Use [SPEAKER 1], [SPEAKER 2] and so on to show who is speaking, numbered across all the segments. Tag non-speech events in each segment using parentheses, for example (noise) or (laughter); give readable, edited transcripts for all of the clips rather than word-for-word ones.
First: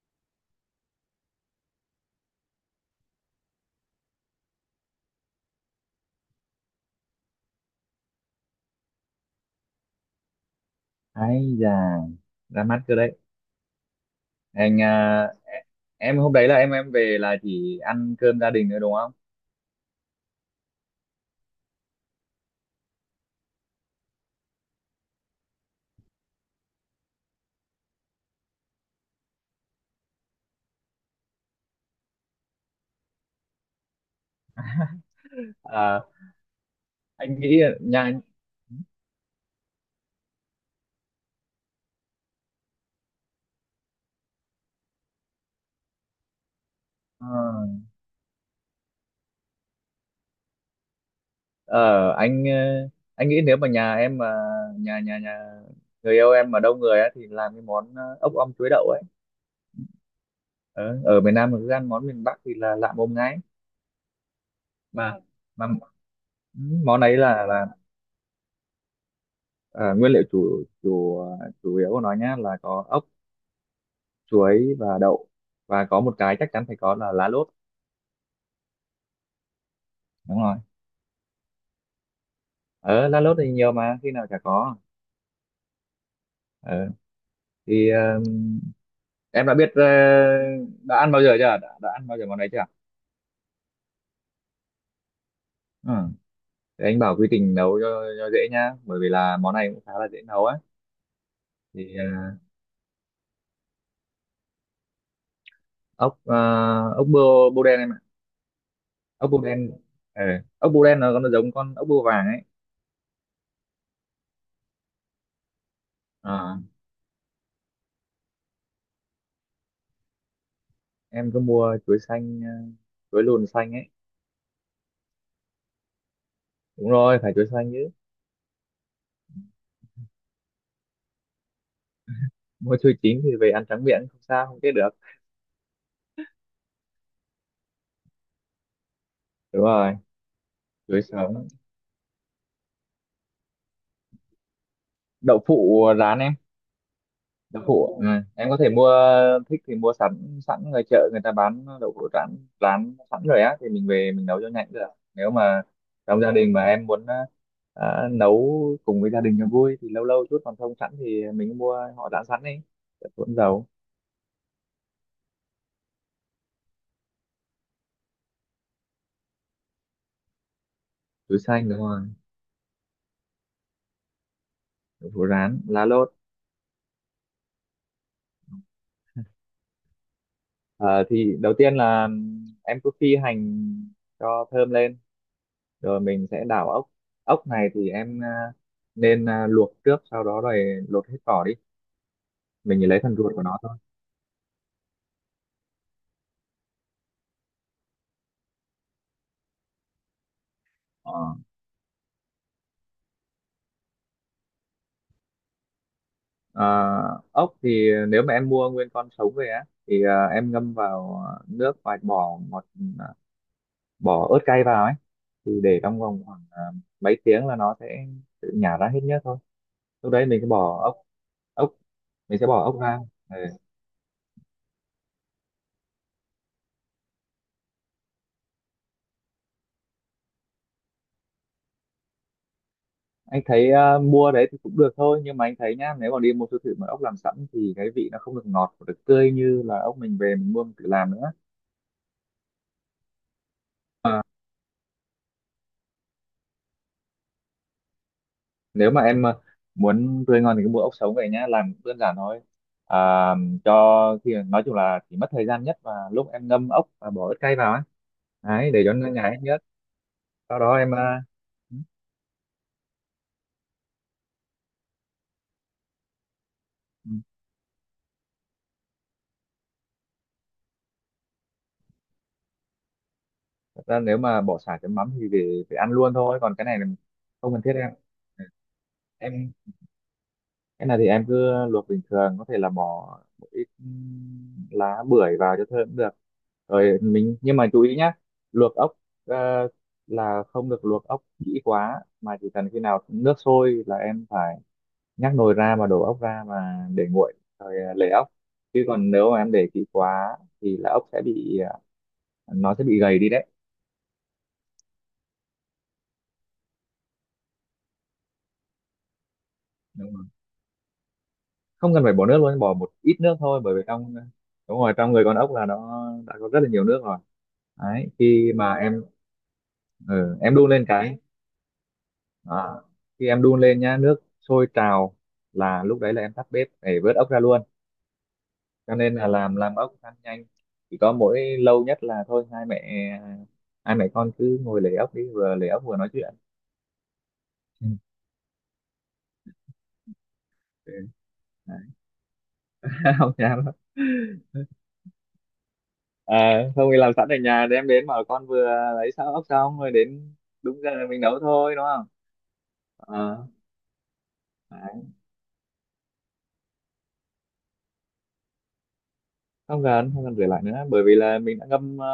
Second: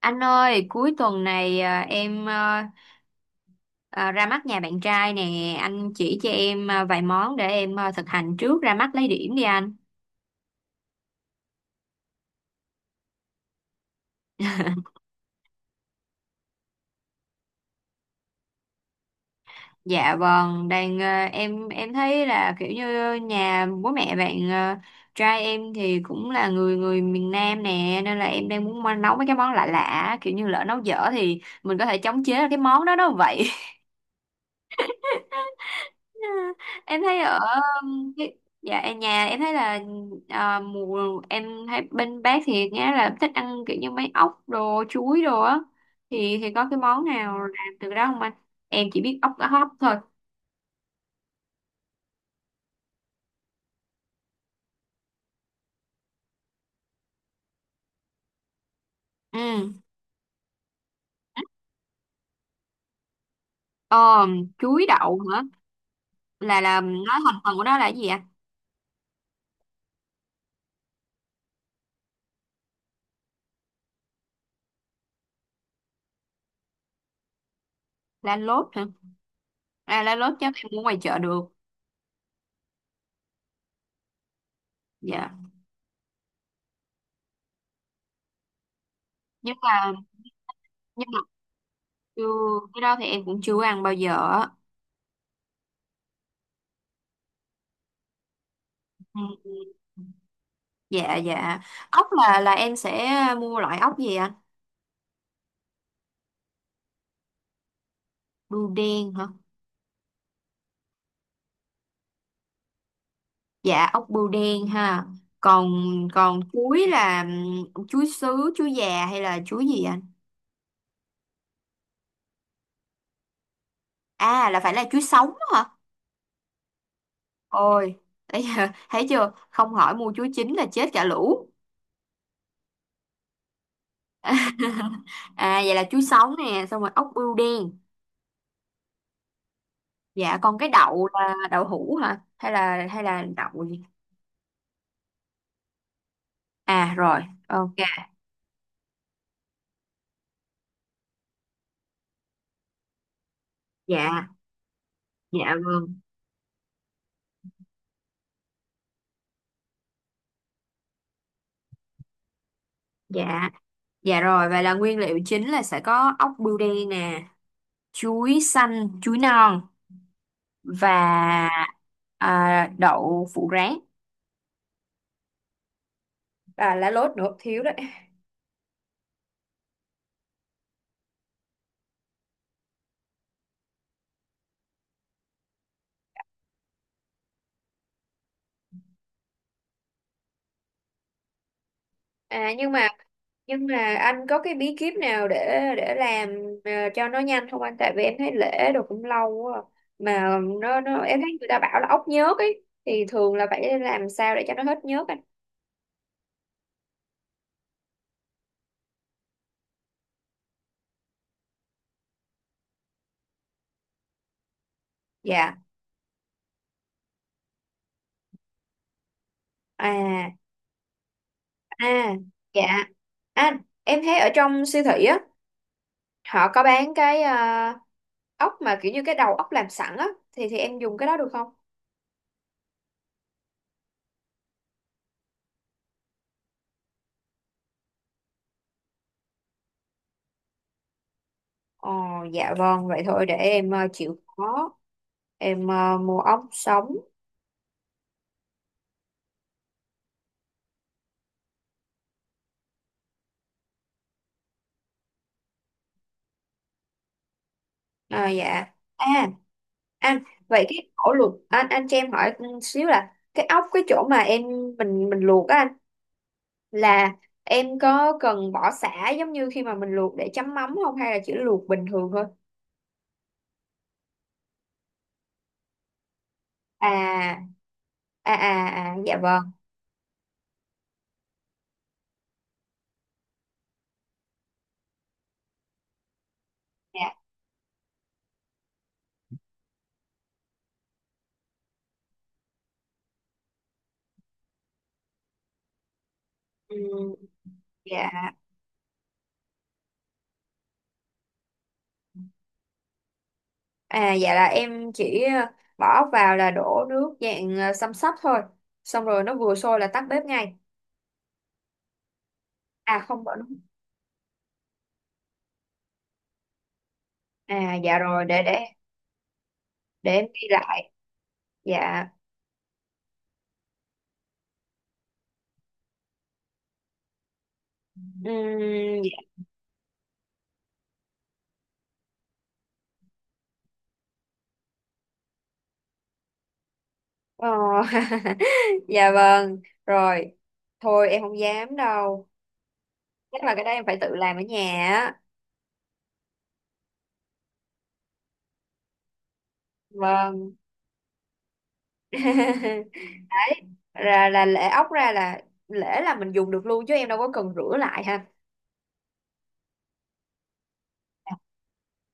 [SPEAKER 1] Anh ơi, cuối tuần này em ra mắt nhà bạn trai nè, anh chỉ cho em vài món để em thực hành trước ra mắt lấy điểm đi anh.
[SPEAKER 2] Ấy già, ra mắt cơ đấy! Anh à,
[SPEAKER 1] (laughs)
[SPEAKER 2] em hôm đấy là em về là chỉ ăn cơm gia đình nữa đúng không?
[SPEAKER 1] Dạ vâng, đang em thấy là kiểu như nhà bố mẹ bạn trai em thì cũng là người người miền Nam nè, nên là em đang muốn nấu mấy cái món lạ lạ, kiểu như lỡ nấu dở thì mình có thể chống chế cái món đó đó vậy.
[SPEAKER 2] À,
[SPEAKER 1] (laughs) Em thấy
[SPEAKER 2] anh
[SPEAKER 1] ở
[SPEAKER 2] nghĩ là nhà
[SPEAKER 1] nhà em thấy là mùa em thấy bên bác thì nghe là thích ăn kiểu như mấy ốc đồ chuối đồ á, thì có cái món
[SPEAKER 2] ờ
[SPEAKER 1] nào làm từ đó không anh? Em chỉ biết ốc cá hấp thôi.
[SPEAKER 2] ờ, anh anh nghĩ nếu mà nhà em mà nhà nhà nhà người yêu em mà đông người á thì làm cái món ốc om chuối đậu ấy.
[SPEAKER 1] Ừ,
[SPEAKER 2] Ờ, ở miền Nam mà cứ ăn món miền Bắc thì là lạ mồm ngay.
[SPEAKER 1] ờ, chuối đậu
[SPEAKER 2] mà
[SPEAKER 1] hả?
[SPEAKER 2] mà
[SPEAKER 1] Là
[SPEAKER 2] món ấy
[SPEAKER 1] nói thành
[SPEAKER 2] là
[SPEAKER 1] phần của
[SPEAKER 2] là
[SPEAKER 1] nó là cái gì ạ?
[SPEAKER 2] ờ, nguyên liệu chủ chủ chủ yếu của nó nhá là có ốc, chuối và đậu, và có một cái chắc chắn phải có là lá lốt.
[SPEAKER 1] Lá lốt hả? À, lá lốt
[SPEAKER 2] Đúng
[SPEAKER 1] chắc
[SPEAKER 2] rồi,
[SPEAKER 1] em mua ngoài chợ được.
[SPEAKER 2] ở La Lốt thì nhiều mà khi nào chả có.
[SPEAKER 1] Dạ.
[SPEAKER 2] ờ thì em đã
[SPEAKER 1] Nhưng
[SPEAKER 2] biết
[SPEAKER 1] mà,
[SPEAKER 2] đã
[SPEAKER 1] nhưng
[SPEAKER 2] ăn
[SPEAKER 1] mà
[SPEAKER 2] bao giờ chưa, đã ăn bao
[SPEAKER 1] chưa,
[SPEAKER 2] giờ món này chưa?
[SPEAKER 1] cái đó thì em cũng chưa ăn bao giờ á.
[SPEAKER 2] Ừ. Thì anh bảo quy trình nấu cho dễ nhá, bởi vì là món
[SPEAKER 1] Ừ.
[SPEAKER 2] này cũng khá là dễ nấu á.
[SPEAKER 1] Dạ dạ.
[SPEAKER 2] Thì
[SPEAKER 1] Ốc là em sẽ mua loại ốc gì anh?
[SPEAKER 2] ốc ờ, ốc bươu bươu đen em ạ.
[SPEAKER 1] Bươu đen hả?
[SPEAKER 2] Ốc bươu đen. ờ, Ốc bươu đen nó giống con ốc bươu vàng ấy.
[SPEAKER 1] Dạ ốc bươu đen ha. Còn, còn
[SPEAKER 2] Ờ,
[SPEAKER 1] chuối là chuối sứ chuối già hay là chuối gì anh?
[SPEAKER 2] em cứ mua chuối xanh, chuối lùn xanh ấy.
[SPEAKER 1] À là phải là chuối sống hả?
[SPEAKER 2] Đúng rồi, phải chuối xanh chứ.
[SPEAKER 1] Ôi, bây giờ thấy chưa không hỏi mua chuối chín là chết cả lũ.
[SPEAKER 2] Mua chuối chín thì về ăn trắng miệng không sao, không chết được.
[SPEAKER 1] (laughs) À vậy là chuối sống nè xong rồi ốc bươu đen.
[SPEAKER 2] Đúng rồi,
[SPEAKER 1] Dạ còn cái
[SPEAKER 2] chuối
[SPEAKER 1] đậu là
[SPEAKER 2] sống.
[SPEAKER 1] đậu hũ hả hay là, hay là đậu gì?
[SPEAKER 2] Đậu phụ rán em.
[SPEAKER 1] À rồi.
[SPEAKER 2] Đậu
[SPEAKER 1] Ok.
[SPEAKER 2] phụ, ừ. Em có thể mua, thích thì mua sẵn sẵn ngoài chợ người ta bán đậu phụ rán, rán sẵn rồi á thì mình về mình
[SPEAKER 1] Dạ.
[SPEAKER 2] nấu cho nhanh cũng được. Nếu
[SPEAKER 1] Dạ
[SPEAKER 2] mà
[SPEAKER 1] vâng.
[SPEAKER 2] trong gia đình mà em muốn nấu cùng với gia đình cho vui thì lâu lâu chút, còn không sẵn thì mình mua họ rán sẵn đi. Đậu hũ
[SPEAKER 1] Dạ.
[SPEAKER 2] dầu.
[SPEAKER 1] Dạ rồi, vậy là nguyên liệu chính là sẽ có ốc bươu đen nè, chuối xanh, chuối non
[SPEAKER 2] Chuối
[SPEAKER 1] và
[SPEAKER 2] xanh đúng rồi.
[SPEAKER 1] đậu phụ rán.
[SPEAKER 2] Đậu phụ rán, lá lốt.
[SPEAKER 1] À, lá lốt nữa thiếu đấy.
[SPEAKER 2] Ờ, thì đầu tiên là em cứ phi hành cho thơm lên rồi mình sẽ đảo ốc. Ốc này thì em nên luộc trước, sau đó rồi lột hết vỏ đi,
[SPEAKER 1] À nhưng
[SPEAKER 2] mình chỉ
[SPEAKER 1] mà,
[SPEAKER 2] lấy phần ruột của nó
[SPEAKER 1] nhưng
[SPEAKER 2] thôi.
[SPEAKER 1] mà anh có cái bí kíp nào để làm cho nó nhanh không anh? Tại vì em thấy lễ đồ cũng lâu quá. À. Mà nó em thấy
[SPEAKER 2] Ờ.
[SPEAKER 1] người ta bảo là ốc nhớt ấy thì thường là phải làm sao để cho nó hết nhớt anh?
[SPEAKER 2] Ờ, ốc thì nếu mà em mua nguyên con sống về á thì em ngâm vào nước và bỏ ớt cay vào ấy, thì
[SPEAKER 1] Dạ.
[SPEAKER 2] để trong vòng khoảng mấy tiếng là nó sẽ tự nhả ra hết nước thôi. Lúc đấy
[SPEAKER 1] À,
[SPEAKER 2] mình sẽ ốc
[SPEAKER 1] à
[SPEAKER 2] bỏ ốc
[SPEAKER 1] dạ.
[SPEAKER 2] ra. Ừ.
[SPEAKER 1] Anh, em thấy ở trong siêu thị á, họ có bán cái ốc mà kiểu như cái đầu ốc làm sẵn á, thì em dùng cái đó được không?
[SPEAKER 2] Anh thấy mua đấy thì cũng được thôi, nhưng mà anh thấy nhá, nếu mà đi mua siêu thị mà ốc làm sẵn thì cái vị nó không được ngọt và được tươi như là ốc mình về mình mua mình tự làm nữa.
[SPEAKER 1] Ồ dạ vâng, vậy thôi để em chịu
[SPEAKER 2] À,
[SPEAKER 1] khó, em mua ốc sống.
[SPEAKER 2] nếu mà em muốn tươi ngon thì cứ mua ốc sống về nhá, làm cũng đơn giản thôi. À, cho thì nói chung là chỉ mất thời gian nhất và lúc em ngâm ốc và bỏ ớt cay vào ấy,
[SPEAKER 1] À, dạ.
[SPEAKER 2] đấy, để cho nó
[SPEAKER 1] À
[SPEAKER 2] nhái nhất.
[SPEAKER 1] anh
[SPEAKER 2] Sau
[SPEAKER 1] vậy
[SPEAKER 2] đó
[SPEAKER 1] cái
[SPEAKER 2] em
[SPEAKER 1] ổ luộc anh,
[SPEAKER 2] ừ,
[SPEAKER 1] cho em hỏi xíu là cái ốc cái chỗ mà em, mình luộc á anh,
[SPEAKER 2] ừ.
[SPEAKER 1] là em có cần bỏ sả giống như khi mà mình luộc để chấm mắm không hay là chỉ luộc bình thường thôi?
[SPEAKER 2] Thật ra nếu mà bỏ sả chấm mắm thì để ăn luôn thôi, còn cái này là
[SPEAKER 1] À
[SPEAKER 2] không cần thiết em.
[SPEAKER 1] à
[SPEAKER 2] Ừ.
[SPEAKER 1] à, à dạ vâng.
[SPEAKER 2] Em, cái này thì em cứ luộc bình thường, có thể là bỏ một ít lá bưởi vào cho thơm cũng được. Rồi
[SPEAKER 1] Dạ.
[SPEAKER 2] nhưng mà chú ý nhá, luộc ốc ờ, là không được luộc ốc kỹ quá, mà chỉ cần khi nào nước sôi là em phải nhắc nồi ra mà đổ ốc ra mà để
[SPEAKER 1] Ừ,
[SPEAKER 2] nguội, rồi lấy ốc.
[SPEAKER 1] dạ.
[SPEAKER 2] Chứ còn nếu mà em để kỹ quá thì là ốc sẽ bị nó sẽ bị gầy đi đấy.
[SPEAKER 1] À dạ là em chỉ bỏ vào là đổ nước dạng xăm sắp thôi. Xong rồi nó vừa sôi là tắt
[SPEAKER 2] Đúng
[SPEAKER 1] bếp
[SPEAKER 2] rồi.
[SPEAKER 1] ngay.
[SPEAKER 2] Không cần phải bỏ nước luôn, bỏ một
[SPEAKER 1] À
[SPEAKER 2] ít
[SPEAKER 1] không bỏ
[SPEAKER 2] nước
[SPEAKER 1] nước.
[SPEAKER 2] thôi, bởi vì trong. Đúng rồi, trong người con ốc là nó đã có rất là nhiều nước rồi.
[SPEAKER 1] À dạ
[SPEAKER 2] Đấy,
[SPEAKER 1] rồi để
[SPEAKER 2] khi
[SPEAKER 1] để
[SPEAKER 2] mà em
[SPEAKER 1] để em
[SPEAKER 2] ừ,
[SPEAKER 1] ghi
[SPEAKER 2] em đun lên
[SPEAKER 1] lại.
[SPEAKER 2] cái
[SPEAKER 1] Dạ.
[SPEAKER 2] đó. Khi em đun lên nhá, nước sôi trào là lúc đấy là em tắt bếp để vớt ốc ra luôn. Cho
[SPEAKER 1] Ừm,
[SPEAKER 2] nên là
[SPEAKER 1] dạ.
[SPEAKER 2] làm ốc ăn nhanh, chỉ có mỗi lâu nhất là thôi, hai mẹ con cứ ngồi lấy ốc đi, vừa lấy ốc vừa nói chuyện.
[SPEAKER 1] Ờ,
[SPEAKER 2] Ừ.
[SPEAKER 1] (laughs) dạ vâng. Rồi.
[SPEAKER 2] Ừ.
[SPEAKER 1] Thôi em không dám
[SPEAKER 2] Đấy.
[SPEAKER 1] đâu.
[SPEAKER 2] (laughs) Không
[SPEAKER 1] Chắc là cái
[SPEAKER 2] dám
[SPEAKER 1] đó
[SPEAKER 2] đâu.
[SPEAKER 1] em phải tự làm ở nhà á.
[SPEAKER 2] À, không thì làm sẵn ở nhà đem đến, mà con vừa lấy xong ốc xong rồi đến
[SPEAKER 1] Vâng.
[SPEAKER 2] đúng giờ mình nấu thôi đúng không?
[SPEAKER 1] (laughs)
[SPEAKER 2] Ờ,
[SPEAKER 1] Đấy. Là lễ ốc
[SPEAKER 2] Đấy.
[SPEAKER 1] ra là lễ là mình dùng được luôn chứ em đâu có cần rửa lại ha.
[SPEAKER 2] Không cần rửa lại nữa bởi vì là mình đã ngâm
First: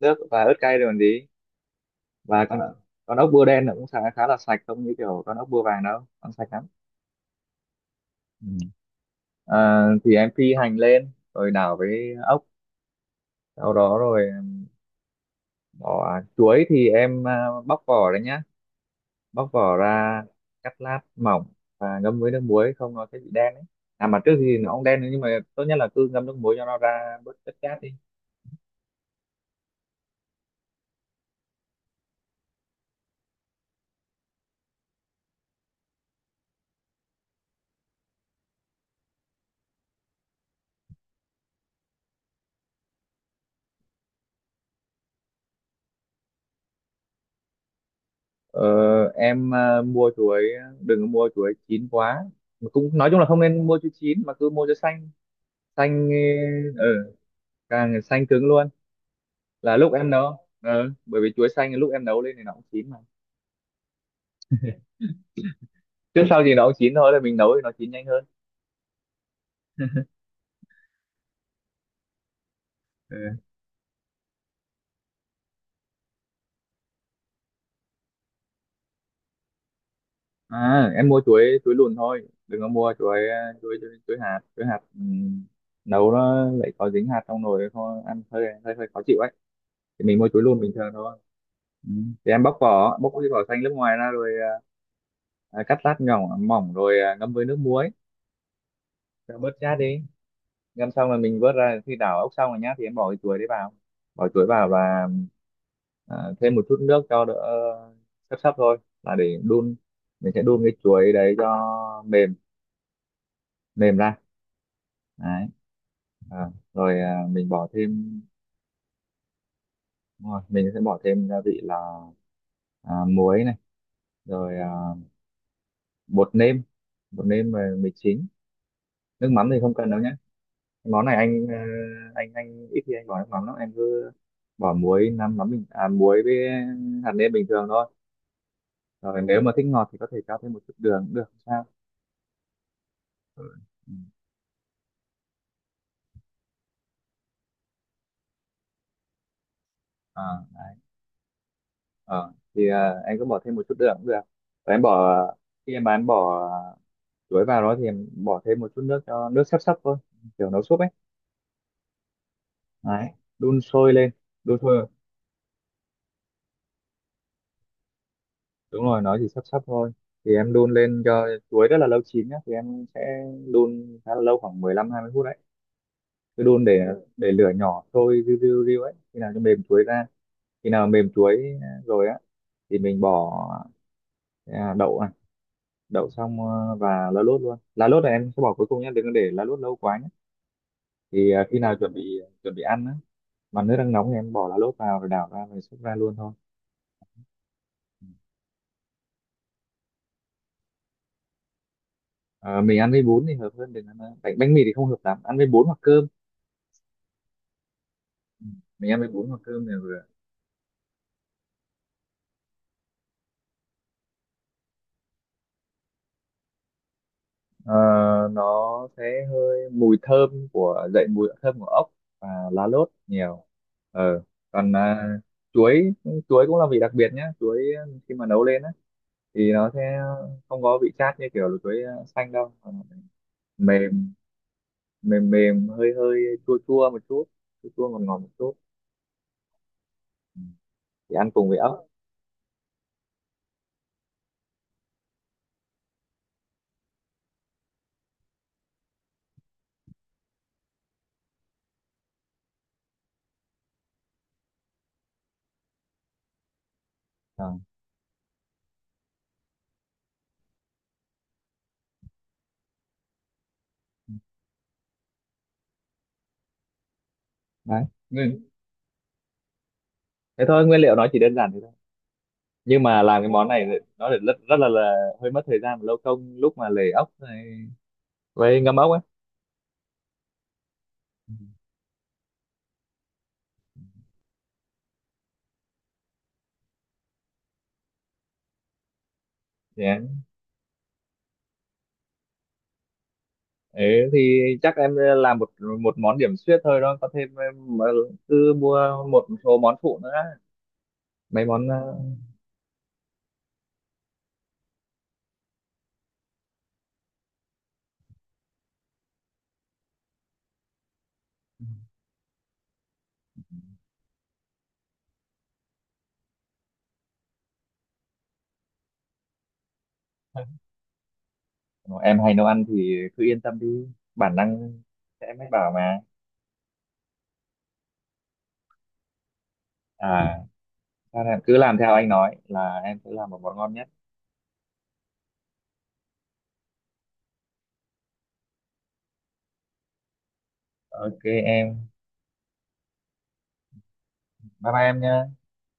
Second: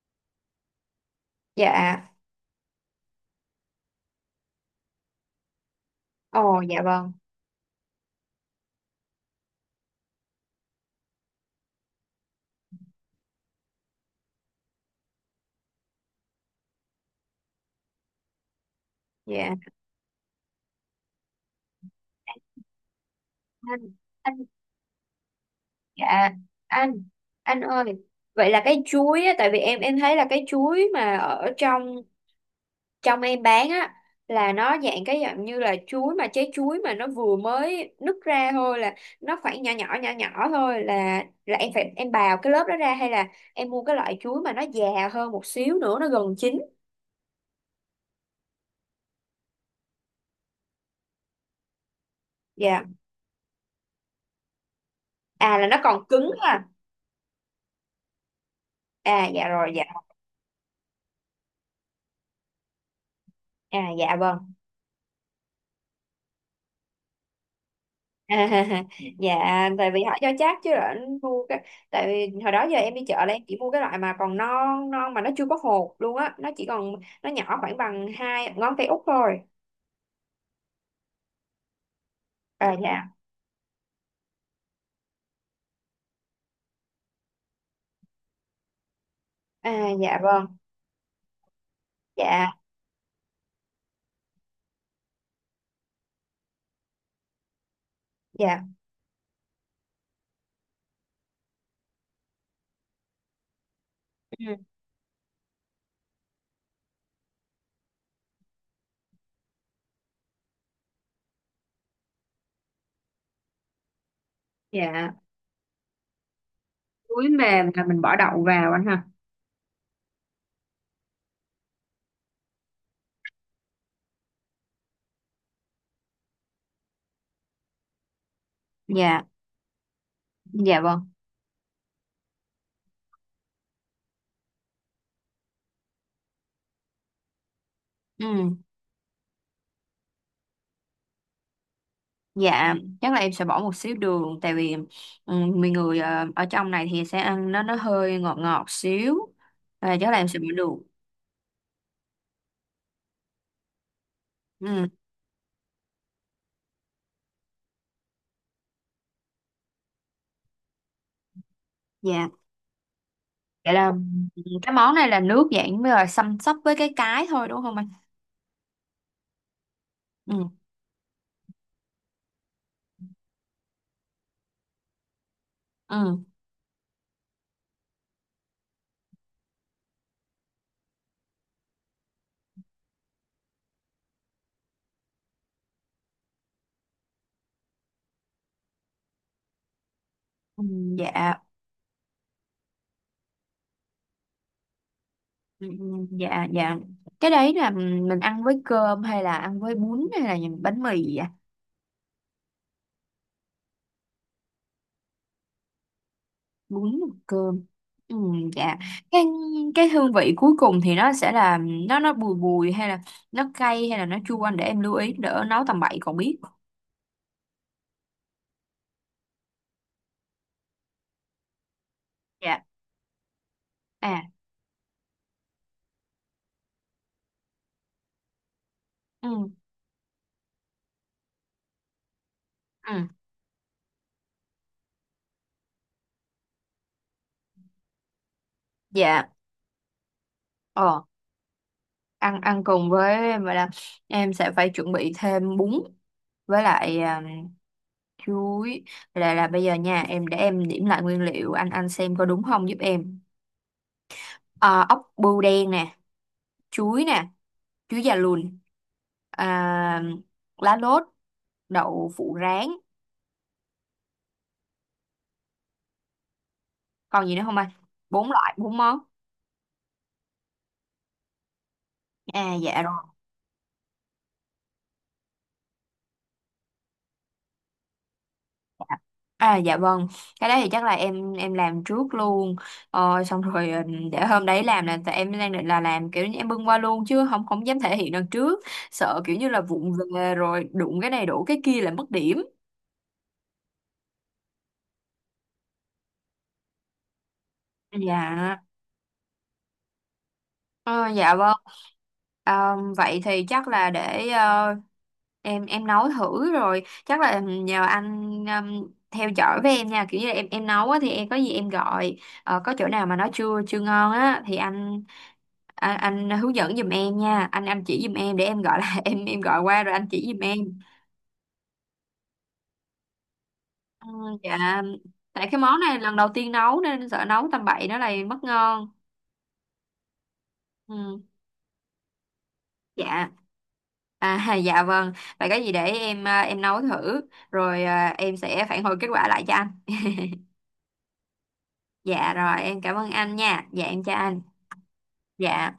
[SPEAKER 2] nước và ớt cay rồi còn gì.
[SPEAKER 1] Dạ.
[SPEAKER 2] Và con ốc bươu đen nó cũng khá khá là sạch, không như kiểu con ốc bươu vàng đâu ăn sạch
[SPEAKER 1] Ồ
[SPEAKER 2] lắm.
[SPEAKER 1] dạ vâng.
[SPEAKER 2] Ừ. À, thì em phi hành lên rồi đảo với ốc, sau đó rồi bỏ chuối thì em bóc vỏ đấy nhá, bóc
[SPEAKER 1] Dạ.
[SPEAKER 2] vỏ ra, cắt lát mỏng và ngâm với nước muối, không nó sẽ bị đen đấy. À mà trước
[SPEAKER 1] Anh-,
[SPEAKER 2] thì nó cũng đen, nhưng mà tốt nhất là cứ ngâm
[SPEAKER 1] dạ
[SPEAKER 2] nước muối cho nó
[SPEAKER 1] anh
[SPEAKER 2] ra bớt chất
[SPEAKER 1] anh
[SPEAKER 2] cát
[SPEAKER 1] ơi,
[SPEAKER 2] đi.
[SPEAKER 1] vậy là cái chuối á, tại vì em thấy là cái chuối mà ở trong, trong em bán á, là nó dạng cái dạng như là chuối mà trái chuối mà nó vừa mới nứt ra thôi, là nó khoảng nhỏ nhỏ nhỏ nhỏ thôi, là em phải em bào cái lớp đó ra hay là em mua cái loại chuối mà nó già hơn một xíu nữa nó gần chín.
[SPEAKER 2] ờ, em mua chuối, đừng có mua chuối chín quá. Mà
[SPEAKER 1] Dạ.
[SPEAKER 2] cũng nói chung là không nên mua chuối chín mà cứ mua chuối xanh.
[SPEAKER 1] À là nó còn
[SPEAKER 2] Xanh,
[SPEAKER 1] cứng ha.
[SPEAKER 2] ờ, càng xanh cứng luôn.
[SPEAKER 1] À dạ rồi
[SPEAKER 2] Là
[SPEAKER 1] dạ.
[SPEAKER 2] lúc em nấu bởi vì chuối xanh lúc em nấu lên thì nó cũng chín mà,
[SPEAKER 1] À dạ vâng.
[SPEAKER 2] trước sau gì nó cũng chín thôi, là mình nấu thì nó chín nhanh hơn.
[SPEAKER 1] À, (laughs) dạ, tại vì họ cho chắc chứ là anh mua cái, tại vì hồi đó giờ em đi chợ là
[SPEAKER 2] Ừ.
[SPEAKER 1] em chỉ mua cái loại mà còn non non mà nó chưa có hột luôn á, nó chỉ còn, nó nhỏ khoảng bằng hai ngón tay út thôi.
[SPEAKER 2] À em mua chuối chuối lùn thôi, đừng có
[SPEAKER 1] À
[SPEAKER 2] mua
[SPEAKER 1] dạ.
[SPEAKER 2] chuối hạt, nấu nó lại có dính hạt trong nồi thôi, ăn hơi hơi hơi khó chịu ấy.
[SPEAKER 1] À
[SPEAKER 2] Thì mình
[SPEAKER 1] dạ
[SPEAKER 2] mua chuối
[SPEAKER 1] vâng.
[SPEAKER 2] lùn bình thường thôi. Ừ. Thì em
[SPEAKER 1] Dạ.
[SPEAKER 2] bóc cái vỏ xanh lớp ngoài ra rồi cắt lát nhỏ mỏng rồi ngâm với nước muối,
[SPEAKER 1] Dạ.
[SPEAKER 2] cho bớt chát đi. Ngâm xong là mình vớt ra, khi đảo ốc xong rồi nhá thì em bỏ cái chuối đấy vào, bỏ chuối
[SPEAKER 1] Ừ,
[SPEAKER 2] vào và thêm một chút nước cho đỡ, sấp sấp thôi, là để đun, mình sẽ đun cái chuối đấy cho mềm mềm ra
[SPEAKER 1] dạ.
[SPEAKER 2] đấy. Rồi
[SPEAKER 1] Chuối
[SPEAKER 2] mình bỏ
[SPEAKER 1] mềm là mình bỏ
[SPEAKER 2] thêm.
[SPEAKER 1] đậu vào anh ha.
[SPEAKER 2] Đúng rồi, mình sẽ bỏ thêm gia vị là muối này, rồi bột nêm, bột nêm và mì chính.
[SPEAKER 1] Dạ.
[SPEAKER 2] Nước mắm thì không cần đâu nhé.
[SPEAKER 1] Dạ
[SPEAKER 2] Món
[SPEAKER 1] vâng.
[SPEAKER 2] này anh ít khi anh bỏ nước mắm lắm, em cứ bỏ muối nắm mắm bình muối với hạt nêm bình thường thôi.
[SPEAKER 1] Ừ,
[SPEAKER 2] Rồi nếu mà thích ngọt thì có thể cho thêm một chút đường cũng được không sao.
[SPEAKER 1] dạ, chắc là em sẽ bỏ một
[SPEAKER 2] Ừ.
[SPEAKER 1] xíu đường, tại vì ừ, mình người ở trong này thì sẽ ăn nó hơi ngọt ngọt xíu, à, chắc là em sẽ
[SPEAKER 2] à,
[SPEAKER 1] bỏ đường.
[SPEAKER 2] Ờ, thì em cứ bỏ thêm một chút đường cũng được. Và em
[SPEAKER 1] Ừ,
[SPEAKER 2] bỏ khi em bán bỏ chuối vào đó thì em bỏ thêm một chút nước cho nước sắp sắp thôi, kiểu nấu súp ấy.
[SPEAKER 1] dạ.
[SPEAKER 2] Đấy, đun
[SPEAKER 1] Vậy là
[SPEAKER 2] sôi lên. Đun
[SPEAKER 1] cái
[SPEAKER 2] sôi.
[SPEAKER 1] món này là nước dạng với rồi xăm xắp với cái thôi đúng không anh?
[SPEAKER 2] Đúng rồi, nó chỉ sắp sắp thôi. Thì em
[SPEAKER 1] Ừ,
[SPEAKER 2] đun lên cho chuối rất là lâu chín nhá, thì em sẽ đun khá là lâu khoảng 15-20 phút đấy.
[SPEAKER 1] ừ,
[SPEAKER 2] Cứ đun, để lửa nhỏ sôi riu riu riu ấy, khi nào cho mềm chuối ra. Khi nào mềm chuối rồi á thì mình bỏ đậu này, đậu xong và lá lốt luôn. Lá lốt này em sẽ bỏ cuối cùng nhé, đừng có để lá lốt lâu quá.
[SPEAKER 1] ừ,
[SPEAKER 2] Thì
[SPEAKER 1] dạ,
[SPEAKER 2] khi nào chuẩn bị ăn á, mà nước đang nóng thì em bỏ lá lốt vào rồi đảo ra rồi
[SPEAKER 1] ừ,
[SPEAKER 2] xúc
[SPEAKER 1] ừ,
[SPEAKER 2] ra luôn thôi.
[SPEAKER 1] dạ, dạ. Cái đấy là
[SPEAKER 2] Ừ.
[SPEAKER 1] mình ăn với cơm hay là ăn với bún hay là những bánh mì vậy ạ?
[SPEAKER 2] Ờ, mình ăn với bún thì hợp hơn, đừng ăn bánh bánh mì thì không hợp lắm, ăn với bún hoặc cơm.
[SPEAKER 1] Bún và cơm. Ừ,
[SPEAKER 2] Ừ.
[SPEAKER 1] dạ.
[SPEAKER 2] Mình ăn với
[SPEAKER 1] Cái
[SPEAKER 2] bún hoặc cơm thì
[SPEAKER 1] cái
[SPEAKER 2] vừa.
[SPEAKER 1] hương vị cuối cùng thì nó sẽ là nó bùi bùi hay là nó cay hay là nó chua anh, để em lưu ý đỡ nấu tầm bậy còn biết.
[SPEAKER 2] Ờ, nó sẽ hơi mùi thơm của dậy, mùi thơm của ốc và
[SPEAKER 1] Dạ.
[SPEAKER 2] lá lốt nhiều.
[SPEAKER 1] À.
[SPEAKER 2] Ờ. Còn chuối chuối cũng là vị đặc biệt nhá, chuối khi mà nấu lên á,
[SPEAKER 1] Ừ.
[SPEAKER 2] thì nó sẽ không có vị chát như kiểu là chuối xanh đâu.
[SPEAKER 1] Ừ.
[SPEAKER 2] Mềm mềm mềm hơi hơi chua chua một chút, chua chua ngọt ngọt một chút.
[SPEAKER 1] Dạ.
[SPEAKER 2] Ừ.
[SPEAKER 1] Ờ.
[SPEAKER 2] Thì ăn cùng với ốc.
[SPEAKER 1] Ăn, ăn cùng với em, vậy là em sẽ phải chuẩn bị thêm bún với lại chuối là bây giờ nha, em để em điểm lại nguyên liệu, anh, xem có đúng không giúp em. À, ốc bươu đen nè, chuối nè,
[SPEAKER 2] Ờ.
[SPEAKER 1] chuối già lùn, à, lá lốt, đậu phụ rán, còn gì nữa không anh?
[SPEAKER 2] Đấy.
[SPEAKER 1] Bốn
[SPEAKER 2] Nguyên-
[SPEAKER 1] loại bốn món.
[SPEAKER 2] Thế thôi, nguyên liệu nó chỉ đơn giản thế thôi,
[SPEAKER 1] À dạ
[SPEAKER 2] nhưng
[SPEAKER 1] rồi.
[SPEAKER 2] mà làm cái món này thì nó lại rất rất là hơi mất thời gian và lâu công, lúc mà lề ốc này với ngâm ốc ấy.
[SPEAKER 1] À dạ vâng, cái đấy thì chắc là em
[SPEAKER 2] Ừ.
[SPEAKER 1] em làm trước luôn. Ờ, xong rồi ừ, để hôm đấy làm là tại em đang định là làm kiểu như em bưng qua luôn chứ không, không dám thể hiện đằng trước, sợ kiểu như là vụng
[SPEAKER 2] Yeah.
[SPEAKER 1] về rồi đụng cái này đổ cái kia là mất điểm.
[SPEAKER 2] Đấy, thì chắc em làm một một món điểm xuyết thôi đó, có thêm em, mà cứ
[SPEAKER 1] Dạ.
[SPEAKER 2] mua một số món phụ nữa,
[SPEAKER 1] Ờ, dạ
[SPEAKER 2] mấy
[SPEAKER 1] vâng.
[SPEAKER 2] món
[SPEAKER 1] Ờ, vậy thì chắc là để em nấu thử rồi chắc là nhờ anh theo dõi với em nha, kiểu như là em nấu á, thì em có gì em gọi. Ờ, có chỗ nào mà nó chưa, chưa ngon á thì anh, anh hướng dẫn giùm em nha, anh, chỉ giùm em để em gọi là (laughs) em gọi qua rồi anh chỉ giùm em.
[SPEAKER 2] em hay nấu ăn thì cứ yên tâm đi,
[SPEAKER 1] Ừ,
[SPEAKER 2] bản
[SPEAKER 1] dạ,
[SPEAKER 2] năng sẽ
[SPEAKER 1] tại
[SPEAKER 2] mách
[SPEAKER 1] cái
[SPEAKER 2] bảo
[SPEAKER 1] món này
[SPEAKER 2] mà.
[SPEAKER 1] lần đầu tiên nấu nên sợ nấu tầm bậy nó lại mất ngon.
[SPEAKER 2] À.
[SPEAKER 1] Ừ.
[SPEAKER 2] Nên em cứ làm theo anh nói là em sẽ làm
[SPEAKER 1] Dạ.
[SPEAKER 2] một món ngon nhất.
[SPEAKER 1] À, (laughs) dạ vâng. Vậy có gì để em em nấu thử rồi em sẽ phản hồi kết quả lại cho anh.
[SPEAKER 2] Ok em.
[SPEAKER 1] Dạ rồi, em cảm ơn anh nha. Dạ em chào anh.
[SPEAKER 2] Bye bye em nha.
[SPEAKER 1] Dạ.